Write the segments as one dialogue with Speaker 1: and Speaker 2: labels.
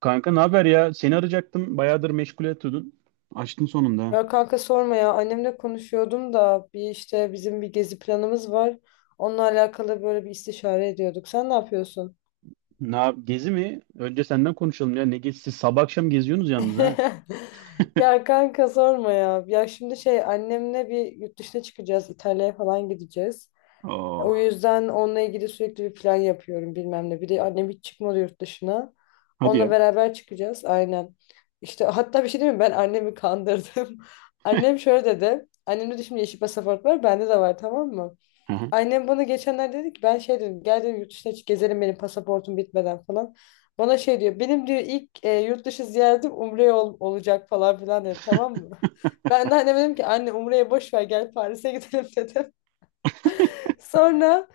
Speaker 1: Kanka ne haber ya? Seni arayacaktım. Bayağıdır meşgul etiyordun. Açtın sonunda, ha.
Speaker 2: Ya kanka sorma ya, annemle konuşuyordum da bir işte bizim bir gezi planımız var. Onunla alakalı böyle bir istişare ediyorduk. Sen ne yapıyorsun?
Speaker 1: Gezi mi? Önce senden konuşalım ya. Ne gezisi? Siz sabah akşam geziyorsunuz yalnız ha.
Speaker 2: Ya kanka sorma ya. Ya şimdi şey annemle bir yurt dışına çıkacağız. İtalya'ya falan gideceğiz.
Speaker 1: Oh,
Speaker 2: O yüzden onunla ilgili sürekli bir plan yapıyorum bilmem ne. Bir de annem hiç çıkmadı yurt dışına.
Speaker 1: hadi
Speaker 2: Onunla
Speaker 1: ya.
Speaker 2: beraber çıkacağız aynen. İşte hatta bir şey değil mi? Ben annemi kandırdım. Annem şöyle dedi. Annemde de şimdi yeşil pasaport var. Bende de var, tamam mı?
Speaker 1: Aha,
Speaker 2: Annem bana geçenlerde dedi ki ben şey dedim gel dedim yurt dışına hiç gezelim benim pasaportum bitmeden falan. Bana şey diyor, benim diyor ilk yurt dışı ziyaretim Umre'ye olacak falan filan dedi, tamam mı? Ben de anneme dedim ki anne Umre'ye boş ver gel Paris'e gidelim dedim. Sonra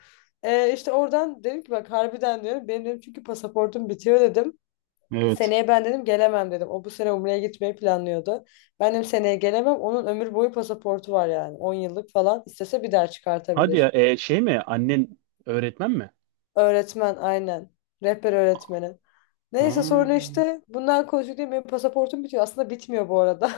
Speaker 2: işte oradan dedim ki bak harbiden diyorum, benim dedim çünkü pasaportum bitiyor dedim.
Speaker 1: evet.
Speaker 2: Seneye ben dedim gelemem dedim. O bu sene Umre'ye gitmeyi planlıyordu. Ben dedim seneye gelemem. Onun ömür boyu pasaportu var yani 10 yıllık falan. İstese bir daha
Speaker 1: Hadi ya.
Speaker 2: çıkartabilir.
Speaker 1: Şey mi? Annen öğretmen mi?
Speaker 2: Öğretmen aynen. Rehber öğretmenim.
Speaker 1: Ha,
Speaker 2: Neyse sonra işte bundan konuştuk diye benim pasaportum bitiyor. Aslında bitmiyor bu arada.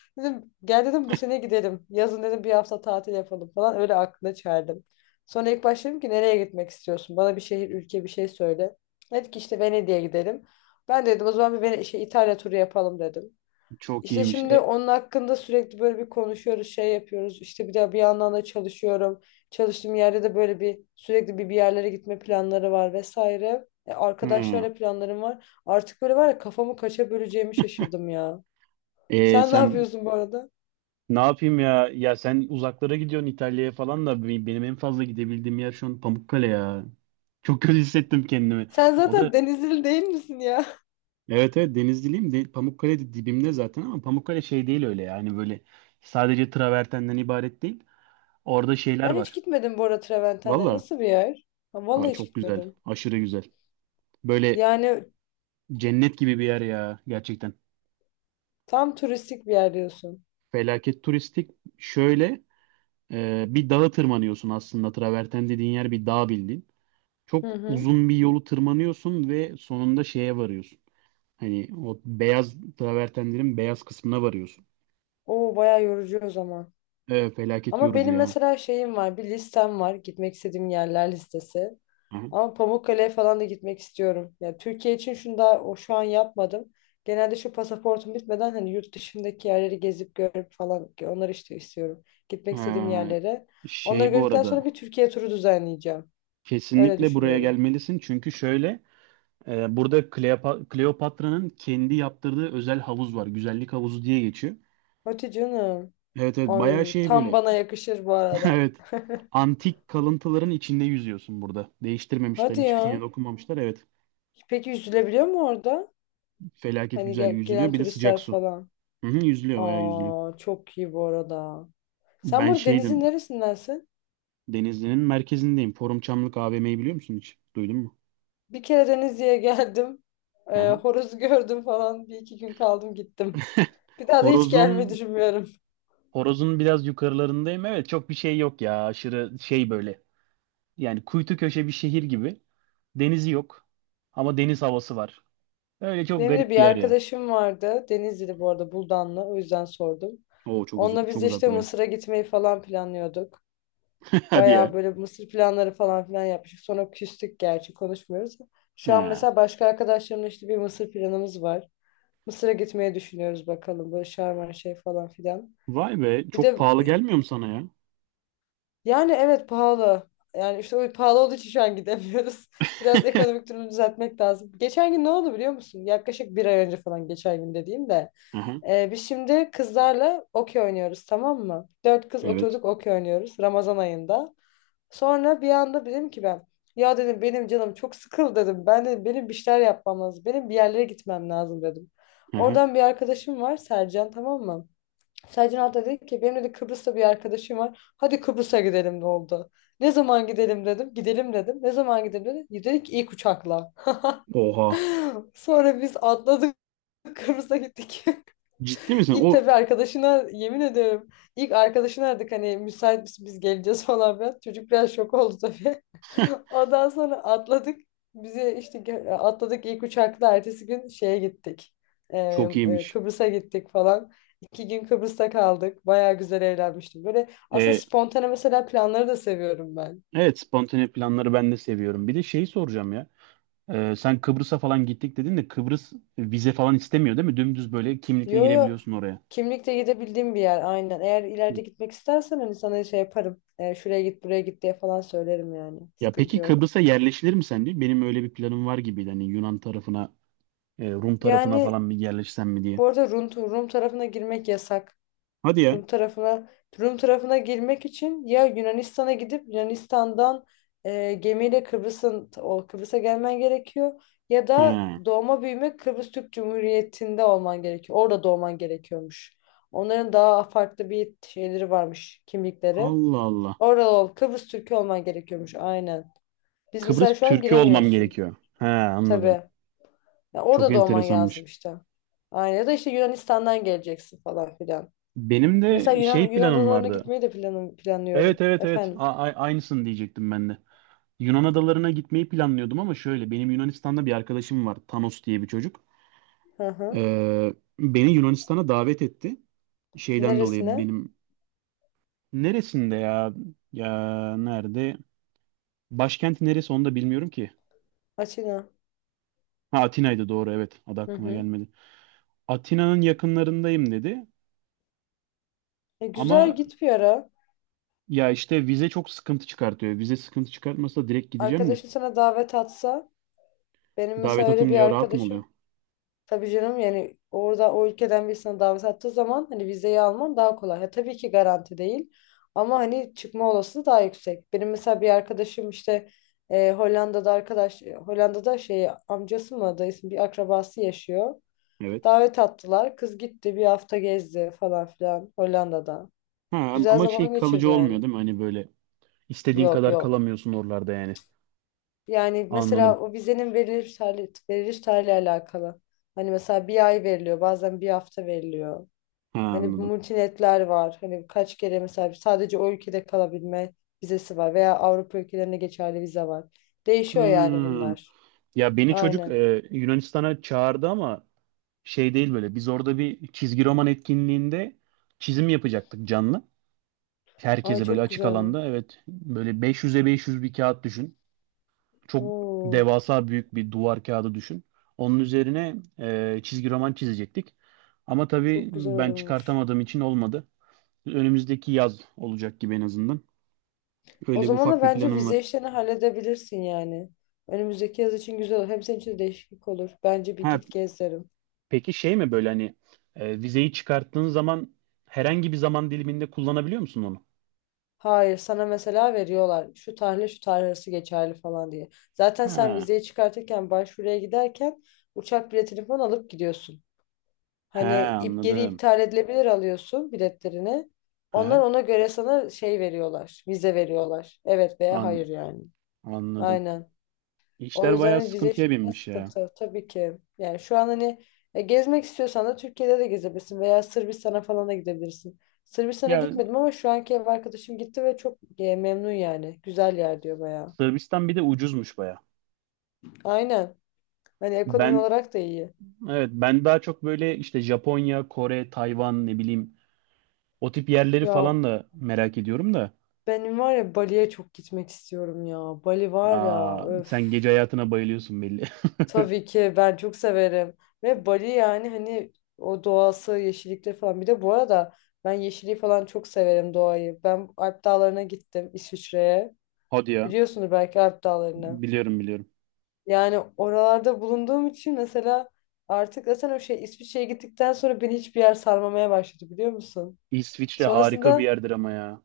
Speaker 2: Dedim gel dedim bu sene gidelim. Yazın dedim bir hafta tatil yapalım falan. Öyle aklına çerdim. Sonra ilk başladım ki nereye gitmek istiyorsun? Bana bir şehir, ülke, bir şey söyle. Dedi ki işte Venedik'e gidelim. Ben dedim o zaman bir İtalya turu yapalım dedim.
Speaker 1: çok
Speaker 2: İşte
Speaker 1: iyiymiş.
Speaker 2: şimdi onun hakkında sürekli böyle bir konuşuyoruz, şey yapıyoruz. İşte bir de bir yandan da çalışıyorum. Çalıştığım yerde de böyle bir sürekli bir yerlere gitme planları var vesaire. E,
Speaker 1: Ha.
Speaker 2: arkadaşlarla planlarım var. Artık böyle var ya, kafamı kaça böleceğimi şaşırdım ya.
Speaker 1: e,
Speaker 2: Sen ne
Speaker 1: sen
Speaker 2: yapıyorsun bu arada?
Speaker 1: ne yapayım ya? Ya sen uzaklara gidiyorsun İtalya'ya falan da benim en fazla gidebildiğim yer şu an Pamukkale ya. Çok kötü hissettim kendimi.
Speaker 2: Sen
Speaker 1: O da
Speaker 2: zaten Denizli değil misin ya?
Speaker 1: evet, evet Denizliliyim. De, Pamukkale de dibimde zaten, ama Pamukkale şey değil öyle, yani böyle sadece travertenden ibaret değil. Orada şeyler
Speaker 2: Ben hiç
Speaker 1: var.
Speaker 2: gitmedim bu arada Treventenler.
Speaker 1: Valla
Speaker 2: Nasıl bir yer? Ha,
Speaker 1: aa,
Speaker 2: vallahi hiç
Speaker 1: çok güzel.
Speaker 2: gitmedim.
Speaker 1: Aşırı güzel. Böyle
Speaker 2: Yani
Speaker 1: cennet gibi bir yer ya, gerçekten.
Speaker 2: tam turistik bir yer diyorsun.
Speaker 1: Felaket turistik. Şöyle, bir dağa tırmanıyorsun aslında. Traverten dediğin yer bir dağ bildiğin.
Speaker 2: Hı
Speaker 1: Çok
Speaker 2: hı.
Speaker 1: uzun bir yolu tırmanıyorsun ve sonunda şeye varıyorsun. Hani o beyaz travertenlerin beyaz kısmına varıyorsun.
Speaker 2: Oo, bayağı yorucu o zaman.
Speaker 1: Felaket
Speaker 2: Ama
Speaker 1: yorucu
Speaker 2: benim
Speaker 1: ya.
Speaker 2: mesela şeyim var, bir listem var. Gitmek istediğim yerler listesi. Ama Pamukkale'ye falan da gitmek istiyorum. Ya Türkiye için şunu daha o şu an yapmadım. Genelde şu pasaportum bitmeden hani yurt dışındaki yerleri gezip görüp falan onları işte istiyorum. Gitmek istediğim
Speaker 1: Ee,
Speaker 2: yerlere. Onları
Speaker 1: Şey bu
Speaker 2: gördükten
Speaker 1: arada,
Speaker 2: sonra bir Türkiye turu düzenleyeceğim. Öyle
Speaker 1: kesinlikle buraya
Speaker 2: düşünüyorum.
Speaker 1: gelmelisin çünkü şöyle, burada Kleopatra'nın kendi yaptırdığı özel havuz var. Güzellik havuzu diye geçiyor.
Speaker 2: Hadi canım.
Speaker 1: Evet evet, bayağı
Speaker 2: Ay,
Speaker 1: şey
Speaker 2: tam
Speaker 1: böyle.
Speaker 2: bana yakışır bu arada.
Speaker 1: Evet. Antik kalıntıların içinde yüzüyorsun burada. Değiştirmemişler,
Speaker 2: Hadi
Speaker 1: hiçbir şeye
Speaker 2: ya.
Speaker 1: dokunmamışlar. Evet.
Speaker 2: Peki yüzülebiliyor mu orada?
Speaker 1: Felaket
Speaker 2: Hani
Speaker 1: güzel
Speaker 2: gel-
Speaker 1: yüzülüyor.
Speaker 2: gelen
Speaker 1: Bir de sıcak
Speaker 2: turistler
Speaker 1: su.
Speaker 2: falan.
Speaker 1: Hı hı, yüzülüyor, bayağı yüzülüyor.
Speaker 2: Aa, çok iyi bu arada. Sen
Speaker 1: Ben
Speaker 2: burada denizin
Speaker 1: şeydim.
Speaker 2: neresindensin?
Speaker 1: Denizli'nin merkezindeyim. Forum Çamlık AVM'yi biliyor musun hiç? Duydun mu?
Speaker 2: Bir kere Denizli'ye geldim.
Speaker 1: Hı
Speaker 2: Ee,
Speaker 1: hı.
Speaker 2: horozu gördüm falan. Bir iki gün kaldım gittim. Bir daha da hiç gelmeyi
Speaker 1: Horozun
Speaker 2: düşünmüyorum.
Speaker 1: Horoz'un biraz yukarılarındayım. Evet, çok bir şey yok ya. Aşırı şey böyle. Yani kuytu köşe bir şehir gibi. Denizi yok. Ama deniz havası var. Öyle çok
Speaker 2: Benim de bir
Speaker 1: garip bir yer ya.
Speaker 2: arkadaşım vardı. Denizli'de bu arada, Buldanlı. O yüzden sordum.
Speaker 1: Oo çok
Speaker 2: Onunla
Speaker 1: uzak,
Speaker 2: biz
Speaker 1: çok
Speaker 2: de
Speaker 1: uzak
Speaker 2: işte
Speaker 1: buraya.
Speaker 2: Mısır'a gitmeyi falan planlıyorduk.
Speaker 1: Hadi
Speaker 2: Bayağı
Speaker 1: ya.
Speaker 2: böyle mısır planları falan filan yapmıştık. Sonra küstük, gerçi konuşmuyoruz. Şu an
Speaker 1: Ha.
Speaker 2: mesela başka arkadaşlarımla işte bir mısır planımız var. Mısır'a gitmeyi düşünüyoruz bakalım. Böyle şarman şey falan filan.
Speaker 1: Vay be,
Speaker 2: Bir de
Speaker 1: çok pahalı
Speaker 2: e,
Speaker 1: gelmiyor mu sana ya?
Speaker 2: yani evet pahalı. Yani işte o pahalı olduğu için şu an gidemiyoruz. Biraz ekonomik durumu düzeltmek lazım. Geçen gün ne oldu biliyor musun? Yaklaşık bir ay önce falan geçen gün dediğim de.
Speaker 1: Aha,
Speaker 2: Biz şimdi kızlarla okey oynuyoruz, tamam mı? Dört kız
Speaker 1: evet.
Speaker 2: oturduk okey oynuyoruz Ramazan ayında. Sonra bir anda dedim ki ben, ya dedim benim canım çok sıkıldı dedim. Ben dedim benim bir şeyler yapmam lazım. Benim bir yerlere gitmem lazım dedim.
Speaker 1: Aha.
Speaker 2: Oradan bir arkadaşım var, Sercan, tamam mı? Sercan hatta dedi ki benim de Kıbrıs'ta bir arkadaşım var. Hadi Kıbrıs'a gidelim de oldu. Ne zaman gidelim dedim. Gidelim dedim. Ne zaman gidelim dedi. Dedik ki ilk uçakla.
Speaker 1: Oha.
Speaker 2: Sonra biz atladık Kıbrıs'a gittik.
Speaker 1: Ciddi misin?
Speaker 2: İlk
Speaker 1: O
Speaker 2: tabii arkadaşına yemin ediyorum. İlk arkadaşına aradık hani müsait misin biz geleceğiz falan filan. Çocuk biraz şok oldu tabii. Ondan sonra atladık. Bizi işte atladık ilk uçakla ertesi gün şeye gittik. Ee,
Speaker 1: çok
Speaker 2: e,
Speaker 1: iyiymiş.
Speaker 2: Kıbrıs'a gittik falan. İki gün Kıbrıs'ta kaldık. Baya güzel eğlenmiştim. Böyle aslında
Speaker 1: Ee,
Speaker 2: spontane mesela planları da seviyorum ben.
Speaker 1: evet, spontane planları ben de seviyorum. Bir de şeyi soracağım ya. Sen Kıbrıs'a falan gittik dedin de Kıbrıs vize falan istemiyor değil mi? Dümdüz böyle kimlikle
Speaker 2: Yo yo,
Speaker 1: girebiliyorsun oraya.
Speaker 2: kimlikle gidebildiğim bir yer aynen. Eğer ileride gitmek istersen hani sana şey yaparım. Şuraya git buraya git diye falan söylerim yani.
Speaker 1: Ya
Speaker 2: Sıkıntı
Speaker 1: peki
Speaker 2: yok.
Speaker 1: Kıbrıs'a yerleşilir mi sence? Benim öyle bir planım var gibiydi. Hani Yunan tarafına, Rum tarafına
Speaker 2: Yani
Speaker 1: falan bir yerleşsem mi diye.
Speaker 2: bu arada Rum tarafına girmek yasak.
Speaker 1: Hadi ya.
Speaker 2: Rum tarafına Rum tarafına girmek için ya Yunanistan'a gidip Yunanistan'dan gemiyle Kıbrıs'a gelmen gerekiyor ya da
Speaker 1: He.
Speaker 2: doğma büyüme Kıbrıs Türk Cumhuriyeti'nde olman gerekiyor. Orada doğman gerekiyormuş. Onların daha farklı bir şeyleri varmış, kimlikleri.
Speaker 1: Allah Allah.
Speaker 2: Orada Kıbrıs Türk'ü olman gerekiyormuş aynen. Biz mesela
Speaker 1: Kıbrıs
Speaker 2: şu an
Speaker 1: Türk'ü olmam
Speaker 2: giremiyorsun.
Speaker 1: gerekiyor. He, anladım.
Speaker 2: Tabii. Ya
Speaker 1: Çok
Speaker 2: orada da olman lazım
Speaker 1: enteresanmış.
Speaker 2: işte. Aynen, ya da işte Yunanistan'dan geleceksin falan filan.
Speaker 1: Benim
Speaker 2: Mesela
Speaker 1: de
Speaker 2: Yunan,
Speaker 1: şey
Speaker 2: Yunan
Speaker 1: planım
Speaker 2: adalarına
Speaker 1: vardı.
Speaker 2: gitmeyi de
Speaker 1: Evet
Speaker 2: planlıyorum.
Speaker 1: evet evet.
Speaker 2: Efendim.
Speaker 1: Aynısını diyecektim ben de. Yunan adalarına gitmeyi planlıyordum, ama şöyle, benim Yunanistan'da bir arkadaşım var. Thanos diye bir çocuk.
Speaker 2: Hı hı.
Speaker 1: Ee, Beni Yunanistan'a davet etti. Şeyden dolayı
Speaker 2: Neresine?
Speaker 1: benim neresinde ya? Ya nerede? Başkenti neresi onu da bilmiyorum ki.
Speaker 2: Atina.
Speaker 1: Ha, Atina'ydı, doğru, evet. Adı
Speaker 2: Hı
Speaker 1: aklıma
Speaker 2: hı.
Speaker 1: gelmedi. Atina'nın yakınlarındayım dedi.
Speaker 2: Güzel
Speaker 1: Ama
Speaker 2: git bir ara.
Speaker 1: ya işte, vize çok sıkıntı çıkartıyor. Vize sıkıntı çıkartmasa direkt gideceğim de.
Speaker 2: Arkadaşın sana davet atsa. Benim
Speaker 1: Davet
Speaker 2: mesela öyle bir
Speaker 1: atınca rahat mı oluyor?
Speaker 2: arkadaşım. Tabii canım yani orada o ülkeden birisine davet attığı zaman hani vizeyi alman daha kolay. Ha, tabii ki garanti değil ama hani çıkma olasılığı daha yüksek. Benim mesela bir arkadaşım işte e, Hollanda'da arkadaş e, Hollanda'da şey amcası mı dayısı mı, bir akrabası yaşıyor.
Speaker 1: Evet.
Speaker 2: Davet attılar. Kız gitti bir hafta gezdi falan filan Hollanda'da.
Speaker 1: Ha,
Speaker 2: Güzel
Speaker 1: ama
Speaker 2: zaman
Speaker 1: şey
Speaker 2: geçirdi
Speaker 1: kalıcı olmuyor
Speaker 2: yani.
Speaker 1: değil mi? Hani böyle istediğin
Speaker 2: Yok
Speaker 1: kadar
Speaker 2: yok.
Speaker 1: kalamıyorsun oralarda yani.
Speaker 2: Yani mesela
Speaker 1: Anladım.
Speaker 2: o vizenin veriliş tarihi, veriliş tarihiyle alakalı. Hani mesela bir ay veriliyor, bazen bir hafta veriliyor.
Speaker 1: Ha,
Speaker 2: Hani bu
Speaker 1: anladım.
Speaker 2: multinetler var. Hani kaç kere mesela sadece o ülkede kalabilme vizesi var veya Avrupa ülkelerine geçerli vize var. Değişiyor yani
Speaker 1: Hmm.
Speaker 2: bunlar.
Speaker 1: Ya beni çocuk
Speaker 2: Aynen.
Speaker 1: Yunanistan'a çağırdı ama şey değil böyle. Biz orada bir çizgi roman etkinliğinde çizim yapacaktık canlı.
Speaker 2: Ay,
Speaker 1: Herkese böyle
Speaker 2: çok
Speaker 1: açık
Speaker 2: güzel.
Speaker 1: alanda. Evet, böyle 500'e 500 bir kağıt düşün. Çok
Speaker 2: Oo,
Speaker 1: devasa büyük bir duvar kağıdı düşün. Onun üzerine çizgi roman çizecektik. Ama tabii
Speaker 2: çok güzel
Speaker 1: ben
Speaker 2: olurmuş.
Speaker 1: çıkartamadığım için olmadı. Önümüzdeki yaz olacak gibi en azından.
Speaker 2: O
Speaker 1: Öyle bir
Speaker 2: zaman da
Speaker 1: ufak bir
Speaker 2: bence
Speaker 1: planım
Speaker 2: vize
Speaker 1: var.
Speaker 2: işlerini halledebilirsin yani. Önümüzdeki yaz için güzel olur. Hem senin için de değişiklik olur. Bence bir
Speaker 1: Ha,
Speaker 2: git gez derim.
Speaker 1: peki şey mi böyle, hani vizeyi çıkarttığın zaman herhangi bir zaman diliminde kullanabiliyor musun onu?
Speaker 2: Hayır, sana mesela veriyorlar. Şu tarihle şu tarih arası geçerli falan diye. Zaten sen
Speaker 1: Ha,
Speaker 2: vizeyi çıkartırken başvuruya giderken uçak biletini falan alıp gidiyorsun.
Speaker 1: ha
Speaker 2: Hani ip geri
Speaker 1: anladım.
Speaker 2: iptal edilebilir alıyorsun biletlerini.
Speaker 1: Ha,
Speaker 2: Onlar
Speaker 1: ha,
Speaker 2: ona göre sana şey veriyorlar, vize veriyorlar. Evet veya
Speaker 1: an,
Speaker 2: hayır yani.
Speaker 1: anladım.
Speaker 2: Aynen. O
Speaker 1: İşler
Speaker 2: yüzden
Speaker 1: bayağı
Speaker 2: hani vize
Speaker 1: sıkıntıya
Speaker 2: işi biraz
Speaker 1: binmiş ya.
Speaker 2: sıkıntı tabii ki. Yani şu an hani gezmek istiyorsan da Türkiye'de de gezebilirsin veya Sırbistan'a falan da gidebilirsin. Sırbistan'a
Speaker 1: Ya
Speaker 2: gitmedim ama şu anki ev arkadaşım gitti ve çok memnun yani. Güzel yer diyor bayağı.
Speaker 1: Sırbistan bir de ucuzmuş bayağı.
Speaker 2: Aynen. Hani ekonomi
Speaker 1: Ben
Speaker 2: olarak da iyi.
Speaker 1: evet, ben daha çok böyle işte Japonya, Kore, Tayvan, ne bileyim, o tip yerleri
Speaker 2: Ya
Speaker 1: falan da merak ediyorum da.
Speaker 2: benim var ya Bali'ye çok gitmek istiyorum ya. Bali var ya,
Speaker 1: Aa,
Speaker 2: öf.
Speaker 1: sen gece hayatına bayılıyorsun belli.
Speaker 2: Tabii ki ben çok severim. Ve Bali yani hani o doğası, yeşillikleri falan. Bir de bu arada ben yeşilliği falan çok severim doğayı. Ben Alp Dağları'na gittim İsviçre'ye.
Speaker 1: Hadi ya.
Speaker 2: Biliyorsunuz belki Alp Dağları'nı.
Speaker 1: Biliyorum, biliyorum.
Speaker 2: Yani oralarda bulunduğum için mesela artık zaten o şey İsviçre'ye gittikten sonra beni hiçbir yer sarmamaya başladı, biliyor musun?
Speaker 1: İsviçre harika bir
Speaker 2: Sonrasında.
Speaker 1: yerdir ama ya.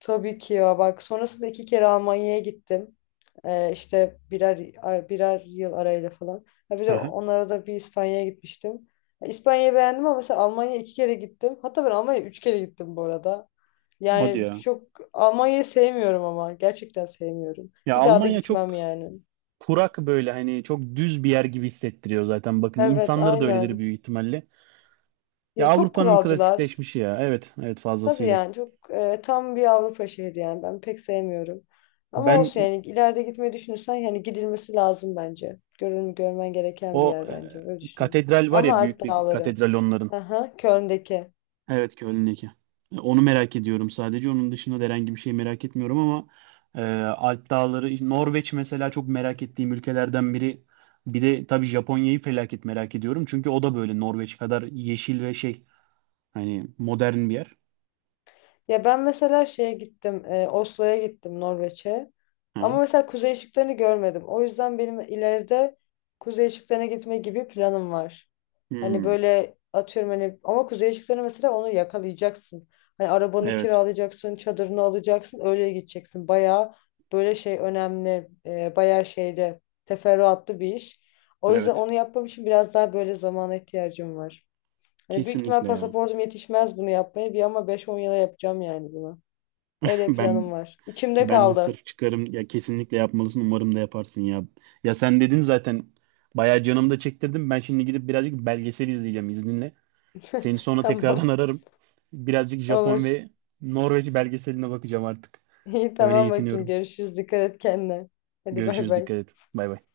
Speaker 2: Tabii ki ya bak sonrasında iki kere Almanya'ya gittim. İşte birer yıl arayla falan. Ha bir de
Speaker 1: Aha,
Speaker 2: onlara da bir İspanya'ya gitmiştim. Ya İspanya'yı beğendim ama mesela Almanya'ya iki kere gittim. Hatta ben Almanya'ya üç kere gittim bu arada.
Speaker 1: hadi
Speaker 2: Yani
Speaker 1: ya.
Speaker 2: çok Almanya'yı sevmiyorum ama gerçekten sevmiyorum.
Speaker 1: Ya
Speaker 2: Bir daha da
Speaker 1: Almanya
Speaker 2: gitmem
Speaker 1: çok
Speaker 2: yani.
Speaker 1: kurak böyle, hani çok düz bir yer gibi hissettiriyor zaten. Bakın,
Speaker 2: Evet
Speaker 1: insanları da öyledir
Speaker 2: aynen.
Speaker 1: büyük ihtimalle. Ya
Speaker 2: Ya çok
Speaker 1: Avrupa'nın
Speaker 2: kuralcılar.
Speaker 1: klasikleşmişi ya. Evet, evet,
Speaker 2: Tabii
Speaker 1: fazlasıyla.
Speaker 2: yani çok tam bir Avrupa şehri yani ben pek sevmiyorum. Ama
Speaker 1: Ben
Speaker 2: olsun yani ileride gitmeyi düşünürsen yani gidilmesi lazım bence. Görün, görmen gereken bir
Speaker 1: o
Speaker 2: yer bence öyle düşünüyorum.
Speaker 1: katedral var
Speaker 2: Ama
Speaker 1: ya,
Speaker 2: Alp
Speaker 1: büyük bir
Speaker 2: Dağları.
Speaker 1: katedral onların.
Speaker 2: Aha, Köln'deki.
Speaker 1: Evet, Köln. Onu merak ediyorum sadece. Onun dışında da herhangi bir şey merak etmiyorum ama Alp Dağları, işte Norveç mesela çok merak ettiğim ülkelerden biri. Bir de tabii Japonya'yı felaket merak ediyorum. Çünkü o da böyle Norveç kadar yeşil ve şey, hani modern bir yer.
Speaker 2: Ya ben mesela şeye gittim, Oslo'ya gittim Norveç'e.
Speaker 1: Hı hı.
Speaker 2: Ama mesela kuzey ışıklarını görmedim. O yüzden benim ileride kuzey ışıklarına gitme gibi planım var. Hani
Speaker 1: Hmm,
Speaker 2: böyle atıyorum hani ama kuzey ışıklarını mesela onu yakalayacaksın. Hani arabanı
Speaker 1: evet.
Speaker 2: kiralayacaksın, çadırını alacaksın, öyle gideceksin. Bayağı böyle şey önemli, bayağı şeyde teferruatlı bir iş. O yüzden
Speaker 1: Evet.
Speaker 2: onu yapmam için biraz daha böyle zamana ihtiyacım var. Hani büyük ihtimal
Speaker 1: Kesinlikle ya.
Speaker 2: pasaportum yetişmez bunu yapmaya. Bir ama 5-10 yıla yapacağım yani bunu. Öyle
Speaker 1: Ben
Speaker 2: planım var. İçimde
Speaker 1: Ben de
Speaker 2: kaldı.
Speaker 1: sırf çıkarım ya, kesinlikle yapmalısın. Umarım da yaparsın ya. Ya sen dedin zaten, bayağı canımda çektirdim. Ben şimdi gidip birazcık belgesel izleyeceğim izninle. Seni sonra tekrardan
Speaker 2: Tamam.
Speaker 1: ararım. Birazcık Japon
Speaker 2: Olur.
Speaker 1: ve Norveç belgeseline bakacağım artık.
Speaker 2: İyi
Speaker 1: Öyle
Speaker 2: tamam bakayım.
Speaker 1: yetiniyorum.
Speaker 2: Görüşürüz. Dikkat et kendine. Hadi bay
Speaker 1: Görüşürüz.
Speaker 2: bay.
Speaker 1: Dikkat et. Bay bay.